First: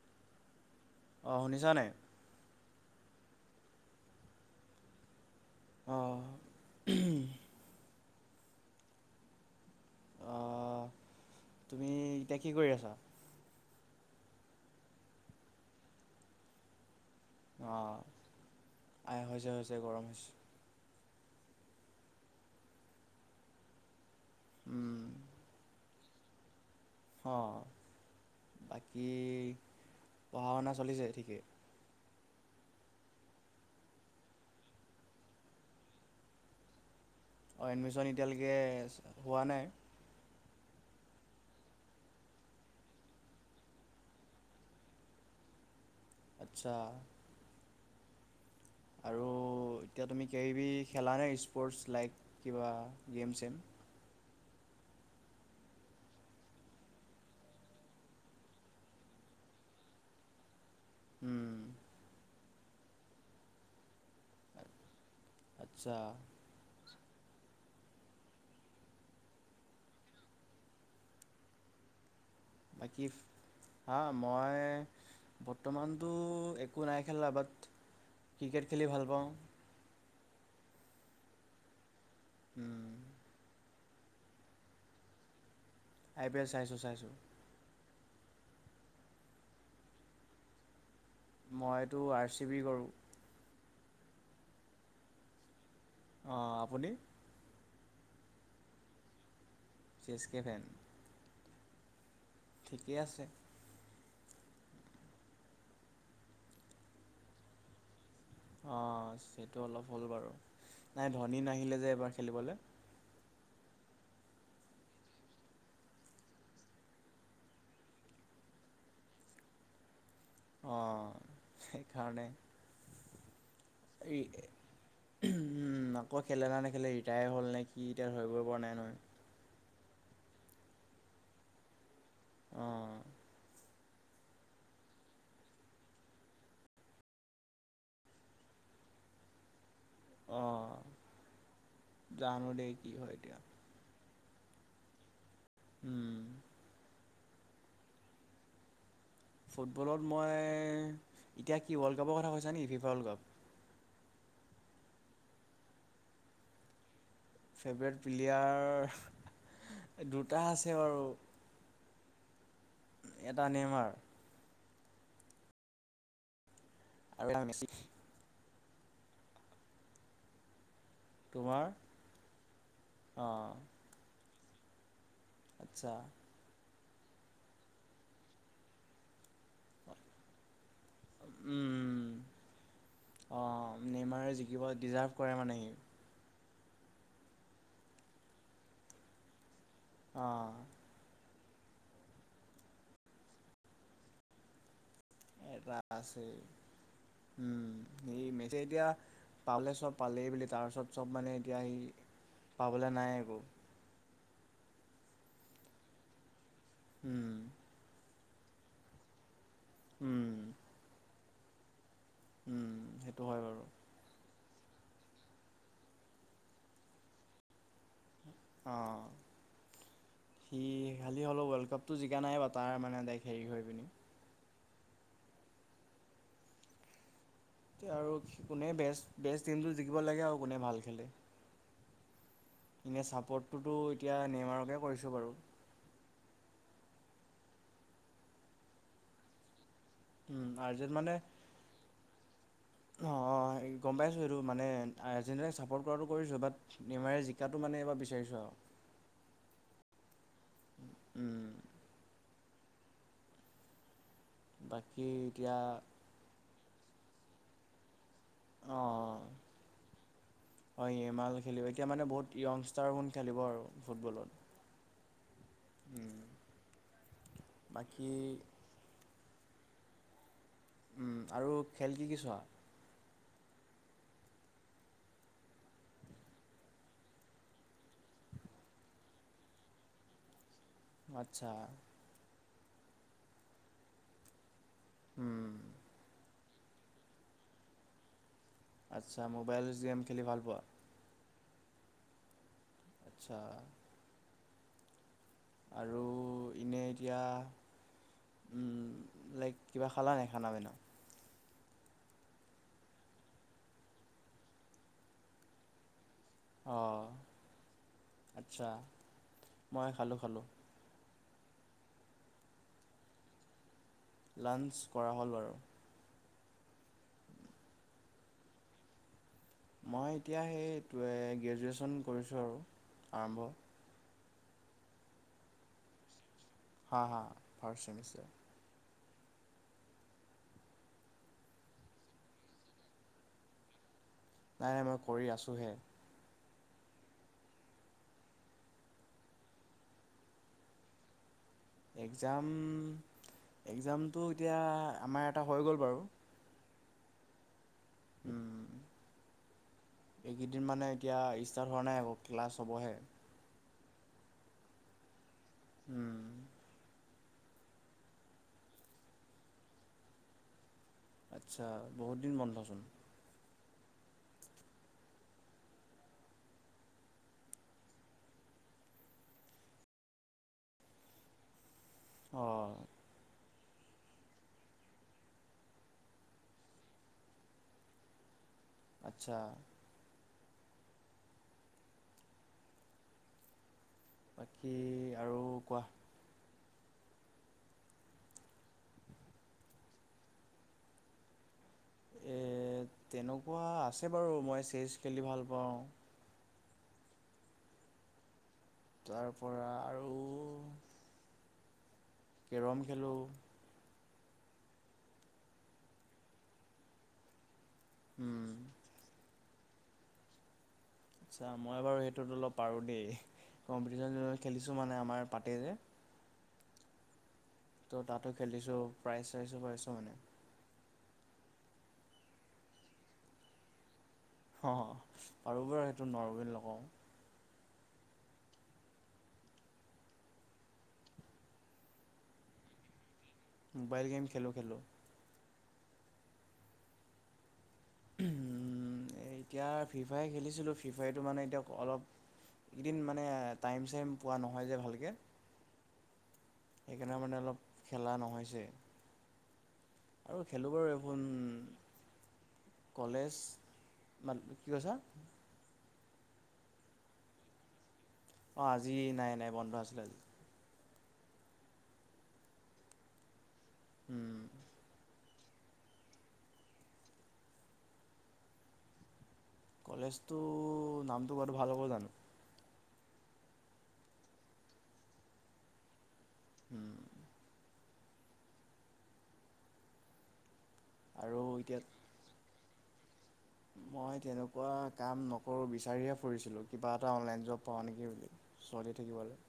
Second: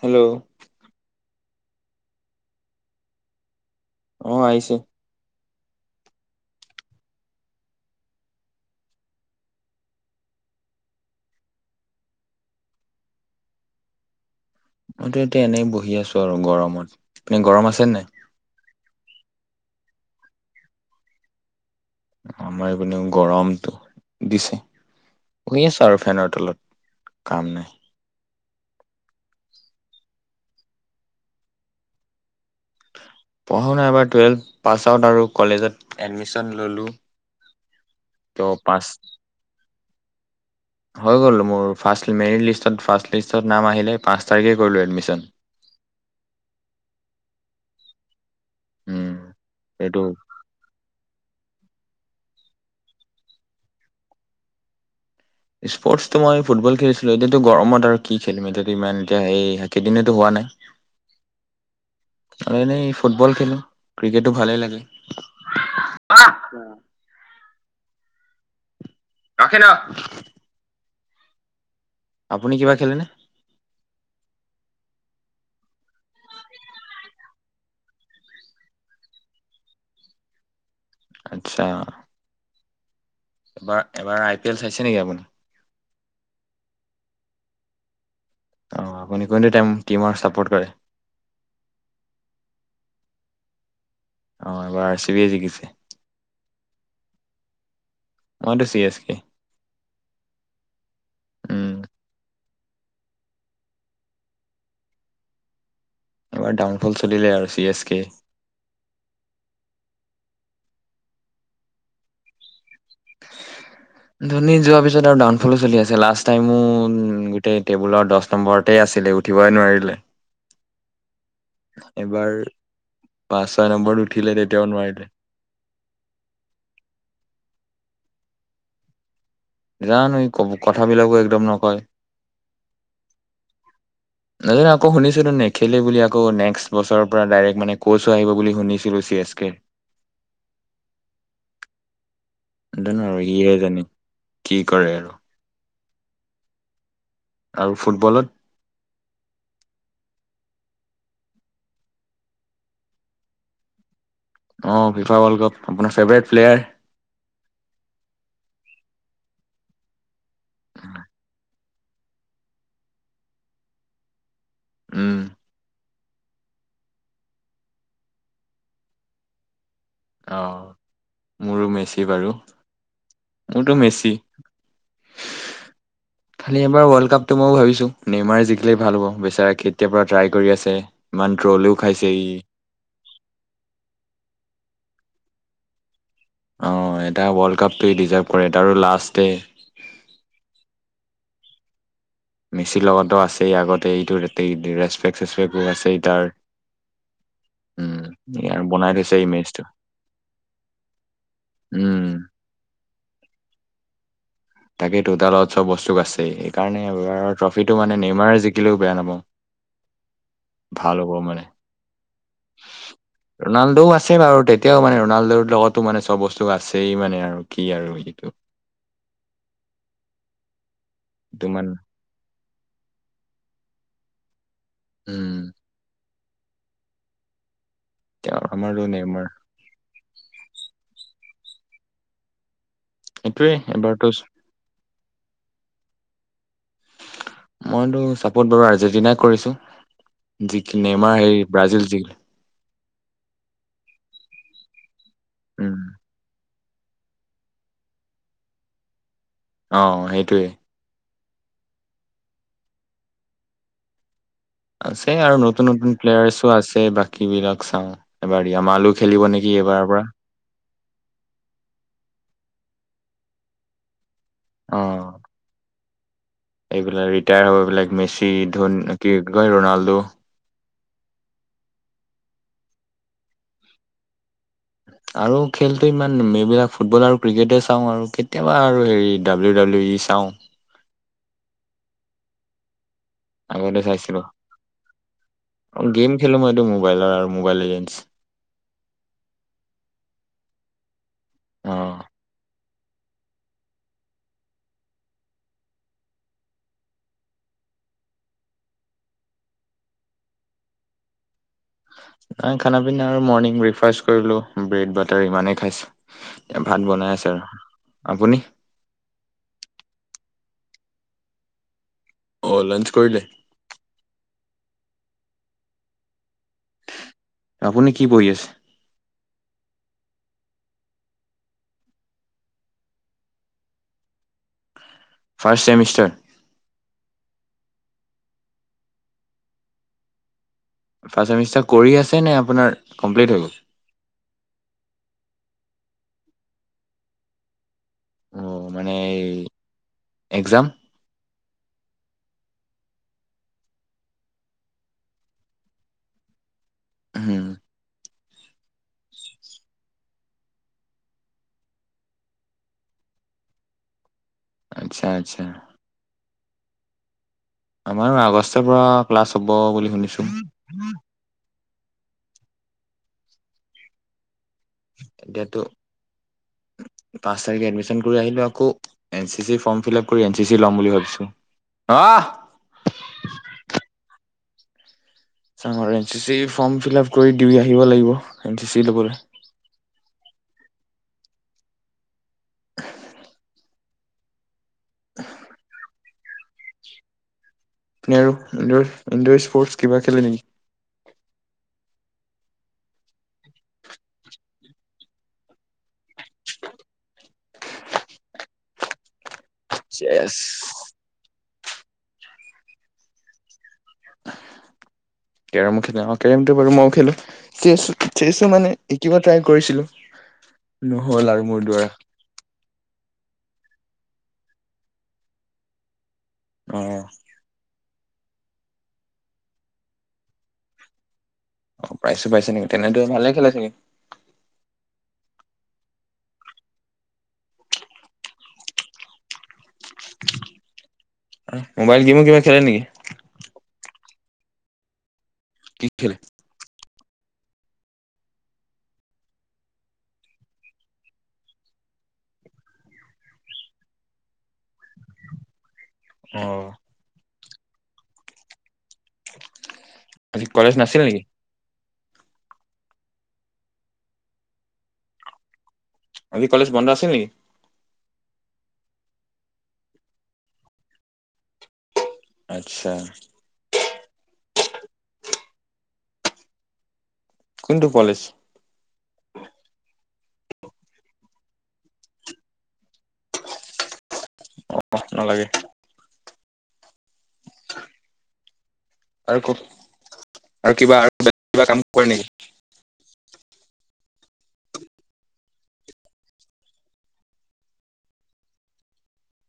Hello. অ' শুনিছ নে অ' আহিছে। অ' অহ, তুমি এতিয়া কি কৰি আছা? মইতো এতিয়া এনেই বহি আছো আৰু গৰমত। আপনি [unintelligible] গৰম আছে নে আ হৈছে হৈছে গৰম হৈছে। আমাৰ এইপিনিও গৰমটো। দিছে, উম শুই আছু আৰু ফেনৰ তলত। অঁ কাম নাই। বাকী, পঢ়া শুনা চলিছে ঠিকেই? পঢ়ো নাইবাৰ টুৱেলভ পাছ আউট আৰু কলেজত এডমিশন ল'লো। অ' এডমিশ্যন ত' এতিয়ালৈকে পাছ হোৱা নাই। হৈ গ'ল মোৰ ফাৰ্ষ্ট মেৰিট লিষ্টত ফাৰ্ষ্ট লিষ্টত নাম আহিলে পাঁচ তাৰিখে কৰিলোঁ এডমিশন। আচ্ছা উম আৰু এইটো এতিয়া তুমি কিবা-কিবি খেলা নে? স্পৰ্টছ লাইক কিবা গেমছ ছেম? স্পৰ্টছটো মই ফুটবল খেলিছিলো এতিয়াতো গৰমত আৰু কি খেলিম এতিয়াতো ইমান এতিয়া সেই কেইদিনো হোৱা নাই। উম আৰু এনেই ফুটবল খেলো। ক্ৰিকেটো ভালেই লাগে। আচ্ছা ৰাখে ন আপুনি কিবা খেলেনে? বাকী হা মই বৰ্তমানতটো একো নাই খেলা বাট ক্ৰিকেট খেলি ভাল পাওঁ। আত্ছা উম। এবাৰ, এবাৰ আই পি এল চাইছে নেকি আপুনি। আই পি এল চাইছো চাইছো। অ আপুনি কোনটো টিম চাপৰ্ট কৰে। মইতো আৰ চি বি কৰোঁ। অ এবাৰ আৰ চি বি য়ে জিকিছে। অঁ, আপুনি? মইতো C S K. C S K. উম, ঠিকেই আছে। এবাৰ ডাউনফল চলিলে আৰু চি এছ কে। অ সেইটো অলপ হ'ল বাৰু নাই ধনী নাহিলে যে এবাৰ খেলিবলৈ। ধনী যোৱাৰ পিছত আৰু ডাউনফলো চলি আছে। লাষ্ট টাইমো গোটেই টেবুলৰ দছ নম্বৰতে আছিলে উঠিবই নোৱাৰিলে। অঁ সেই কাৰণে এইবাৰ পাঁচ ছয় নম্বৰত উঠিলে তেতিয়াও নোৱাৰিলে। উম, আকৌ খেলে নে নেখেলে ৰিটায়াৰ হ'ল নে কি? এতিয়া ধৰিব পৰা নাই নহয়। জানো, এই ক-কথাবিলাকো একদম নকয়। অ নাজানো, আকৌ শুনিছিলো নেখেলে বুলি আকৌ নেক্সট বছৰৰ পৰা ডাইৰেক্ট মানে ক'ছ হৈ আহিব বুলি শুনিছিলো চি এছ কে। অ এইতো আৰু ইহে জানে কি কৰে আৰু? উম, আৰু ফুটবলত? ফুটবলত মই এতিয়া কি ৱৰ্ল্ড কাপৰ কথা কৈছা নেকি ফিফা ৱৰ্ল্ড কাপ? অ ফিফা ৱৰ্লড কাপ আপোনাৰ ফেভৰেত প্লেয়াৰ। ফেভৰেট প্লেয়াৰ দু এতা আছে বাৰু এটা নেমাৰ, উম, আৰু অহা নাছিল অ'। তোমাৰ মোৰো মেচি বাৰু অঁ মোৰতো মেচি। আচ্ছা। খালি এবাৰ ৱৰ্ল্ড কাপটো মই ভাবিছো নেইমাৰে জিকিলেই ভাল হব বেচাৰে কেতিয়াৰ পৰাা ট্ৰাই কৰি আছে ইমান ট্ৰলও খাইছে উম ই, শিকিব ডিজাৰ্ভ কৰে মানে সি। অ', এটা ৱৰ্ল্ড কাপটোৱে ডিজাৰ্ভ কৰে তাৰো লাষ্ট ডে অ', মেচিৰ লগতো আছেই আগতে এইটো চেচপেক্টো এটা আছেই তাৰ আছে। উম সি মেচি আৰু এতিয়া বনাই থৈছে এই মেচটো পালে চব পালেই বুলি তাৰপিছত চব মানে এতিয়া সি উম পাবলে নাই একো। তাকেই টো তাৰ লগত চব বস্তু আছেই। স কাৰণে উম এবাৰৰ ট্ৰফিটো মানে নেমাৰ জিকিলেও বেয়া উম নাপাওঁ। ভাল হ'ব মানে? উম সেইটো হয় বাৰু ৰনাল্ডোও আছে বাৰু দে এতিয়াও মানে ৰনাল্ডৰ লগতো মানে চব বস্তু আছেই মানে আৰু কি আৰু এইটো। অ, সি খালি হলেও ৱলড তোমাৰ কাপটো জিকা নাই বা তাৰ মানে তাইক হেৰি কৰি পিনি উ আৰু তেওঁ কোনে আমাৰতো বেচ নেইমাৰ বেচ টিমটো জিকিব লাগে আৰু কোনে ভাল খেলে? এনে এইটোৱে চাপৰ্টটোতো এবাৰতো এতিয়া নেমাৰকে কৰি তু বাৰু। মইতো চাপত বাৰু আৰ্জেন্টিনাই কৰিছো। যি কি নেমাৰেই ব্ৰাজিল জিকি অ, অ গম পাইছো এইটো মানে আৰ্জেণ্টিনাক উম চাপৰ্ট কৰাটো কৰিছো বাত নিমাৰে জিকাটো মানে এইবাৰ বিচাৰিছো আৰু। অ সেইটোৱে। উম। বাকী আছে আৰু এতিয়া নতুন নতুন প্লেয়াৰছো আছে। তে বাকী বিলাক চাও। এইবাৰ ৰিমালো অঁ খেলিব নেকি এইবাৰৰ পৰা। ষ্টাৰ গুণ খেলিব আৰু ফুটবলত। অ উম, এইবিলাক ৰিটায়াৰ হব বিলাক বাকী মেচি, ধোন কি গৈ ৰোনাল্ডো উম আৰু খেল কি কি চোৱা? আৰু খেলটো ইমান এইবিলাক ফুটবল আৰু ক্ৰিকেটে চাওঁ আৰু কেতিয়াবা আৰু হেৰি ডাব্লিউ ডাব্লিউ ই চাওঁ। আচ্ছা। আগতে চাইছিলো। উম অ গেম খেলো ম এ মোবাইল আৰু মোবাইলৰ এডছ টো আচ্ছা মোবাইলচ গেম খেলি ভাল পোৱা। অহ। আচ্ছা। আৰু এনেই এতিয়া, উম লাইক কিবা খালা নাই খানা বেনা? নাই খানা পিনা আৰু মৰ্ণিং ব্ৰেকফাষ্ট কৰিলো ব্ৰেড বাটাৰ ইমানেই খাইছো। এ ভাত অঁ বনাই আছে আৰু আপুনি। আচ্ছা মই খালোঁ খালোঁ অ লাঞ্চ কৰিলে। লাঞ্চ কৰা হ'ল বাৰু আপুনি কি পঢ়ি আছে? মই এতিয়া সেই গ্ৰেজুৱেশ্যন কৰিছোঁ আৰু আৰম্ভ ফাৰ্ষ্ট ছেমিৰ্ষ্টাৰ হা হা ফাৰ্ষ্ট ছেমিৰ্ষ্টাৰ। ফাৰ্ষ্ট ছেমিষ্টাৰ কৰি আছে নে আপোনাৰ কমপ্লিট হৈ গ'ল? নাই নাই মই কৰি আছোহে। অ মানে এই একজাম? একজাম এক্জামটো এতিয়া আমাৰ এটা হৈ গ'ল বাৰু হ'ম উ'ম এইকেইদিন মানে এতিয়া ষ্টাৰ্ট হোৱা নাই আকৌ ক্লাছ হ'বহে আৰু আচ্ছা আচ্ছা উ'ম আমাৰ আগষ্টৰ পৰা ক্লাছ হব বুলি শুনিছো আচ্ছা বহুত দিন বন্ধচোন। এতিয়াতো পাঁচ তাৰিখে এডমিচন কৰি আহিলো আকৌ N C C form fill up কৰি এন চি চি ল'ম বুলি ভাবিছোঁ। আহ অ [unintelligible] N C C form fill up কৰি দি আহিব লাগিব। এন চি চি লবলে। আচ্ছা কি আৰু কোৱা? আৰু ইনডৰ স্পৰ্টছ কিবা খেলে নেকি? এ তেনেকুৱা আছে বাৰু মই চেচ খেলি ভাল পাওঁ। তাৰ পৰা চেচ। কেৰম খেলোঁ কেৰম খেলেন কেৰমটো বাৰু মইও খেলো। চ চেচু মানে শিকিব টাই কৰিছিলো আচছা মই বাৰু সেইটোত অলপ পাৰো দেই। কম্পিটিশন খেলিছো মানে আমাৰ পাতে যে। অ তাতো খেলিছো প্ৰাইজ চাইজো পাইছো মানে। অ পাইছো পাইছো নেকি তেনেত ভালে খেলা চাগে। অ পাৰো বাৰু সেইটো নোৱাৰো বুলি নকওঁ। মোবাইল গেম কিবা খেলে নেকি? খেলো খেলোঁ। কি খেল? এতিয়া ফ্ৰী ফায় খেলিছিলোঁ ফ্ৰী ফায়টো মানে এতিয়া অলপ এইকেইদিন মানে টাইম চাইম পোৱা নহয় যে ভালকৈ অ সেইকাৰণে মানে অলপ খেলা নহৈছে। আজি আৰু কলেজ খেলিবই নাছিল দেখোন, নেকি কলেজ, মা কি কৈছা? আজি কলেজ বন্ধ আছিল নেকি? অ আজি নাই নাই বন্ধ আছিলে আজি। আচ্ছা। উম। কোনটো বুৱালিছ কলেজটো নামটো কোৱাটো ভাল হ'ব জানো? অ নালাগে। উম আৰু কত আৰু কিবা আৰু কিবা কাম কৰে নেকি? মই তেনেকুৱা কাম নকৰো বিচাৰহে ফুৰিছিলো কিবা এটা অনলাইন জব পাওঁ নেকি বুলি চলি থাকিবলৈ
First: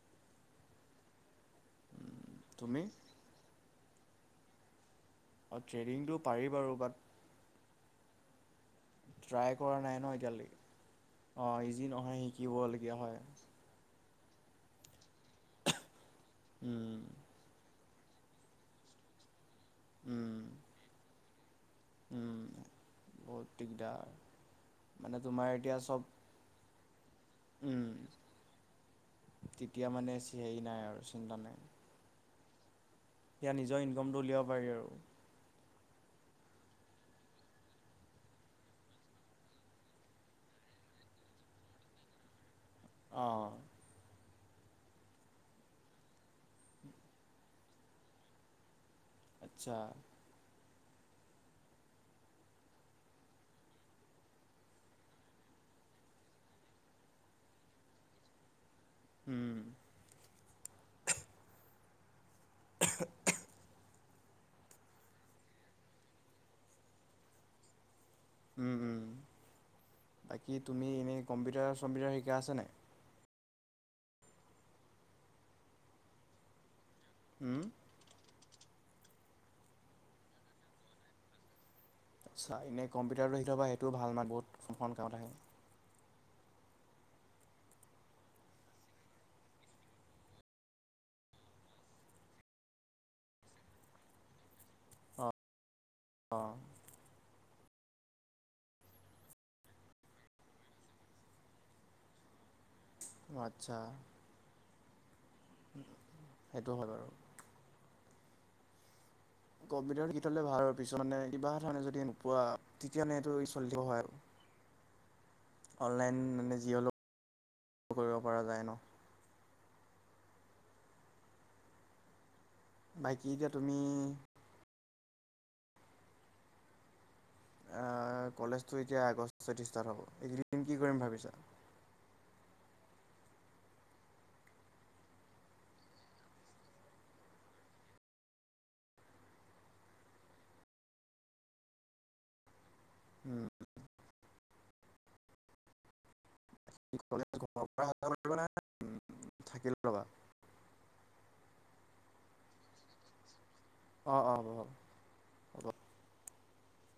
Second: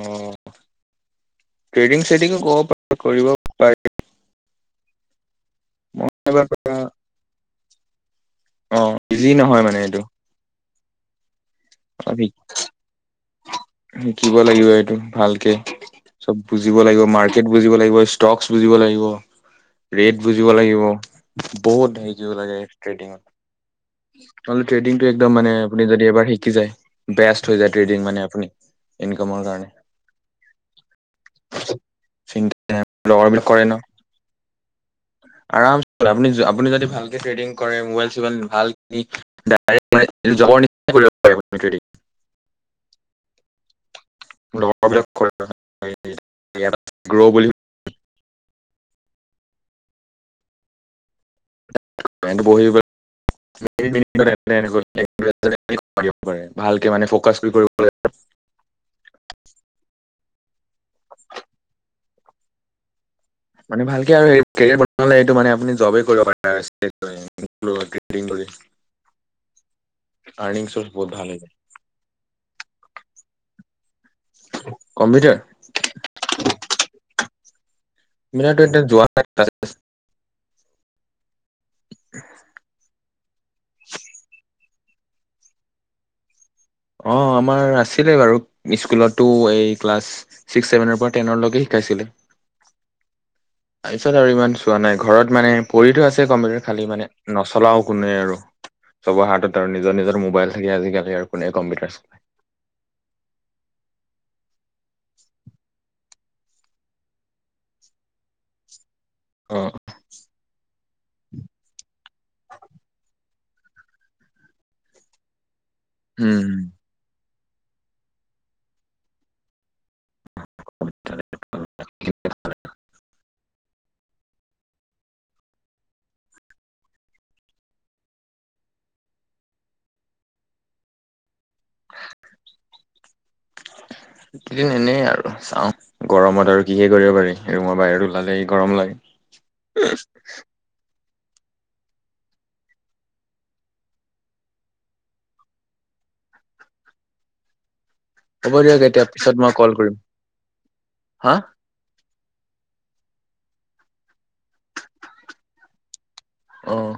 অ ট্ৰেডিং শ্ৰেদিং ও কব তুমি প কৰিব পাৰি। অ মই ট্ৰেডিংটো এইবাৰ পাৰি পৰা বাৰু বাট অ ইজি নহয় মানে এইটো অ ইজি নহয় শিকিবলগীয়া হয়। শিকিব লাগিব এইটো ভালকে। চব বুজিব উম, লাগিব মাৰ্কেট বুজিব লাগিব ষ্টক বুজিব লাগিব। ৰেট উম, বুজিব লাগিব উ বহুত শিকিব উম, লাগে ট্ৰেডিঙত বহুত দিগদাৰ ট্ৰেডিং টো একদম তোমাৰ মানে এতিয়া আপুনি চব যদি এবাৰ যাই বেষ্ট হৈ যায় উম, ট্ৰেডিং মানে আপুনি ইনকামৰ কাৰণে তেতিয়া মানে হেৰি চি ইয়াৰ নিজৰ ইনকমটো উলিয়াব পাৰি আৰু আৰাম আপুনি আপুনি যদি ভালকে ট্ৰেডিং কৰে মবাইল চবাইল ভাল কিনি [unintelligible] অঁ। লগৰবিলাক গ্ৰ বুলি আচ্ছা [unintelligible] ভালকে মানে ফকাছ কৰি কৰিব [unintelligible] উম। [unintelligible] [unintelligible] মানে ভালকে আৰু কেৰিয়াৰ বনালে এইটো মানে আপুনি জবেই কৰিব পাৰে [unintelligible] [unintelligible] উম, উম। বাকী আৰ্নিং চৰ্চ তুমি বহুত ভাল এনেই হৈ যায় কম্পিউটাৰ চম্পিউটাৰ শিকা আছে নে? কম্পিউটাৰ। উম মিনট এট যোৱা্ অট্চা কম্প ভটাৰটোখি থবা সেইটোও ভাল মান বহুতখন কামত আহে। অঁ আমাৰ আছিলে বাৰু স্কুলতো এই ক্লাছ ছিক্স ছেভেনৰ পৰা টেনৰলৈকে শিকাইছিলে। তাৰপিছত আৰু ইমান চোৱা নাই অ', ঘৰত মানে। পঢ়তো আছে অ', কম্পিউটাৰ খালি মানে ন। চলাওঁ কোনে আৰু চবৰ হাতত আৰু নিজৰ নিজৰ মোবাইল থাকে আজিকালি আৰু কোনে কম্পিউটাৰ চায়। অ আচ্ছা। সেইটো হয় বাৰু। অ কম্পিউটাৰ গীতলে ভাল আৰু পিছত মানিবা এটা নে যদি। পোৱা তেতিয়াানে এইটো চলিব হয় আৰু। অনলাইন উম মানে যি হ'লেও কৰিব পৰা যায় ন? [unintelligible] বাকী এতিয়া তুমি। কলেজ এতিয়া আগষ্ট ষ্টাৰ্ট হব এইকেদিন কি কৰিম ভাবিছা? এইদিন এনেই আৰু চাওঁ গৰমত আৰু কিহে কৰিব পাৰি ৰুমৰ বাহিৰত ওলালেই গৰম লাগে। উম। কলে হ'ব দিয়ক এতিয়া পিছত মই কল কৰিম। ল'বা। হা? অ, অ, অ হ'ব হ'ব। অহ।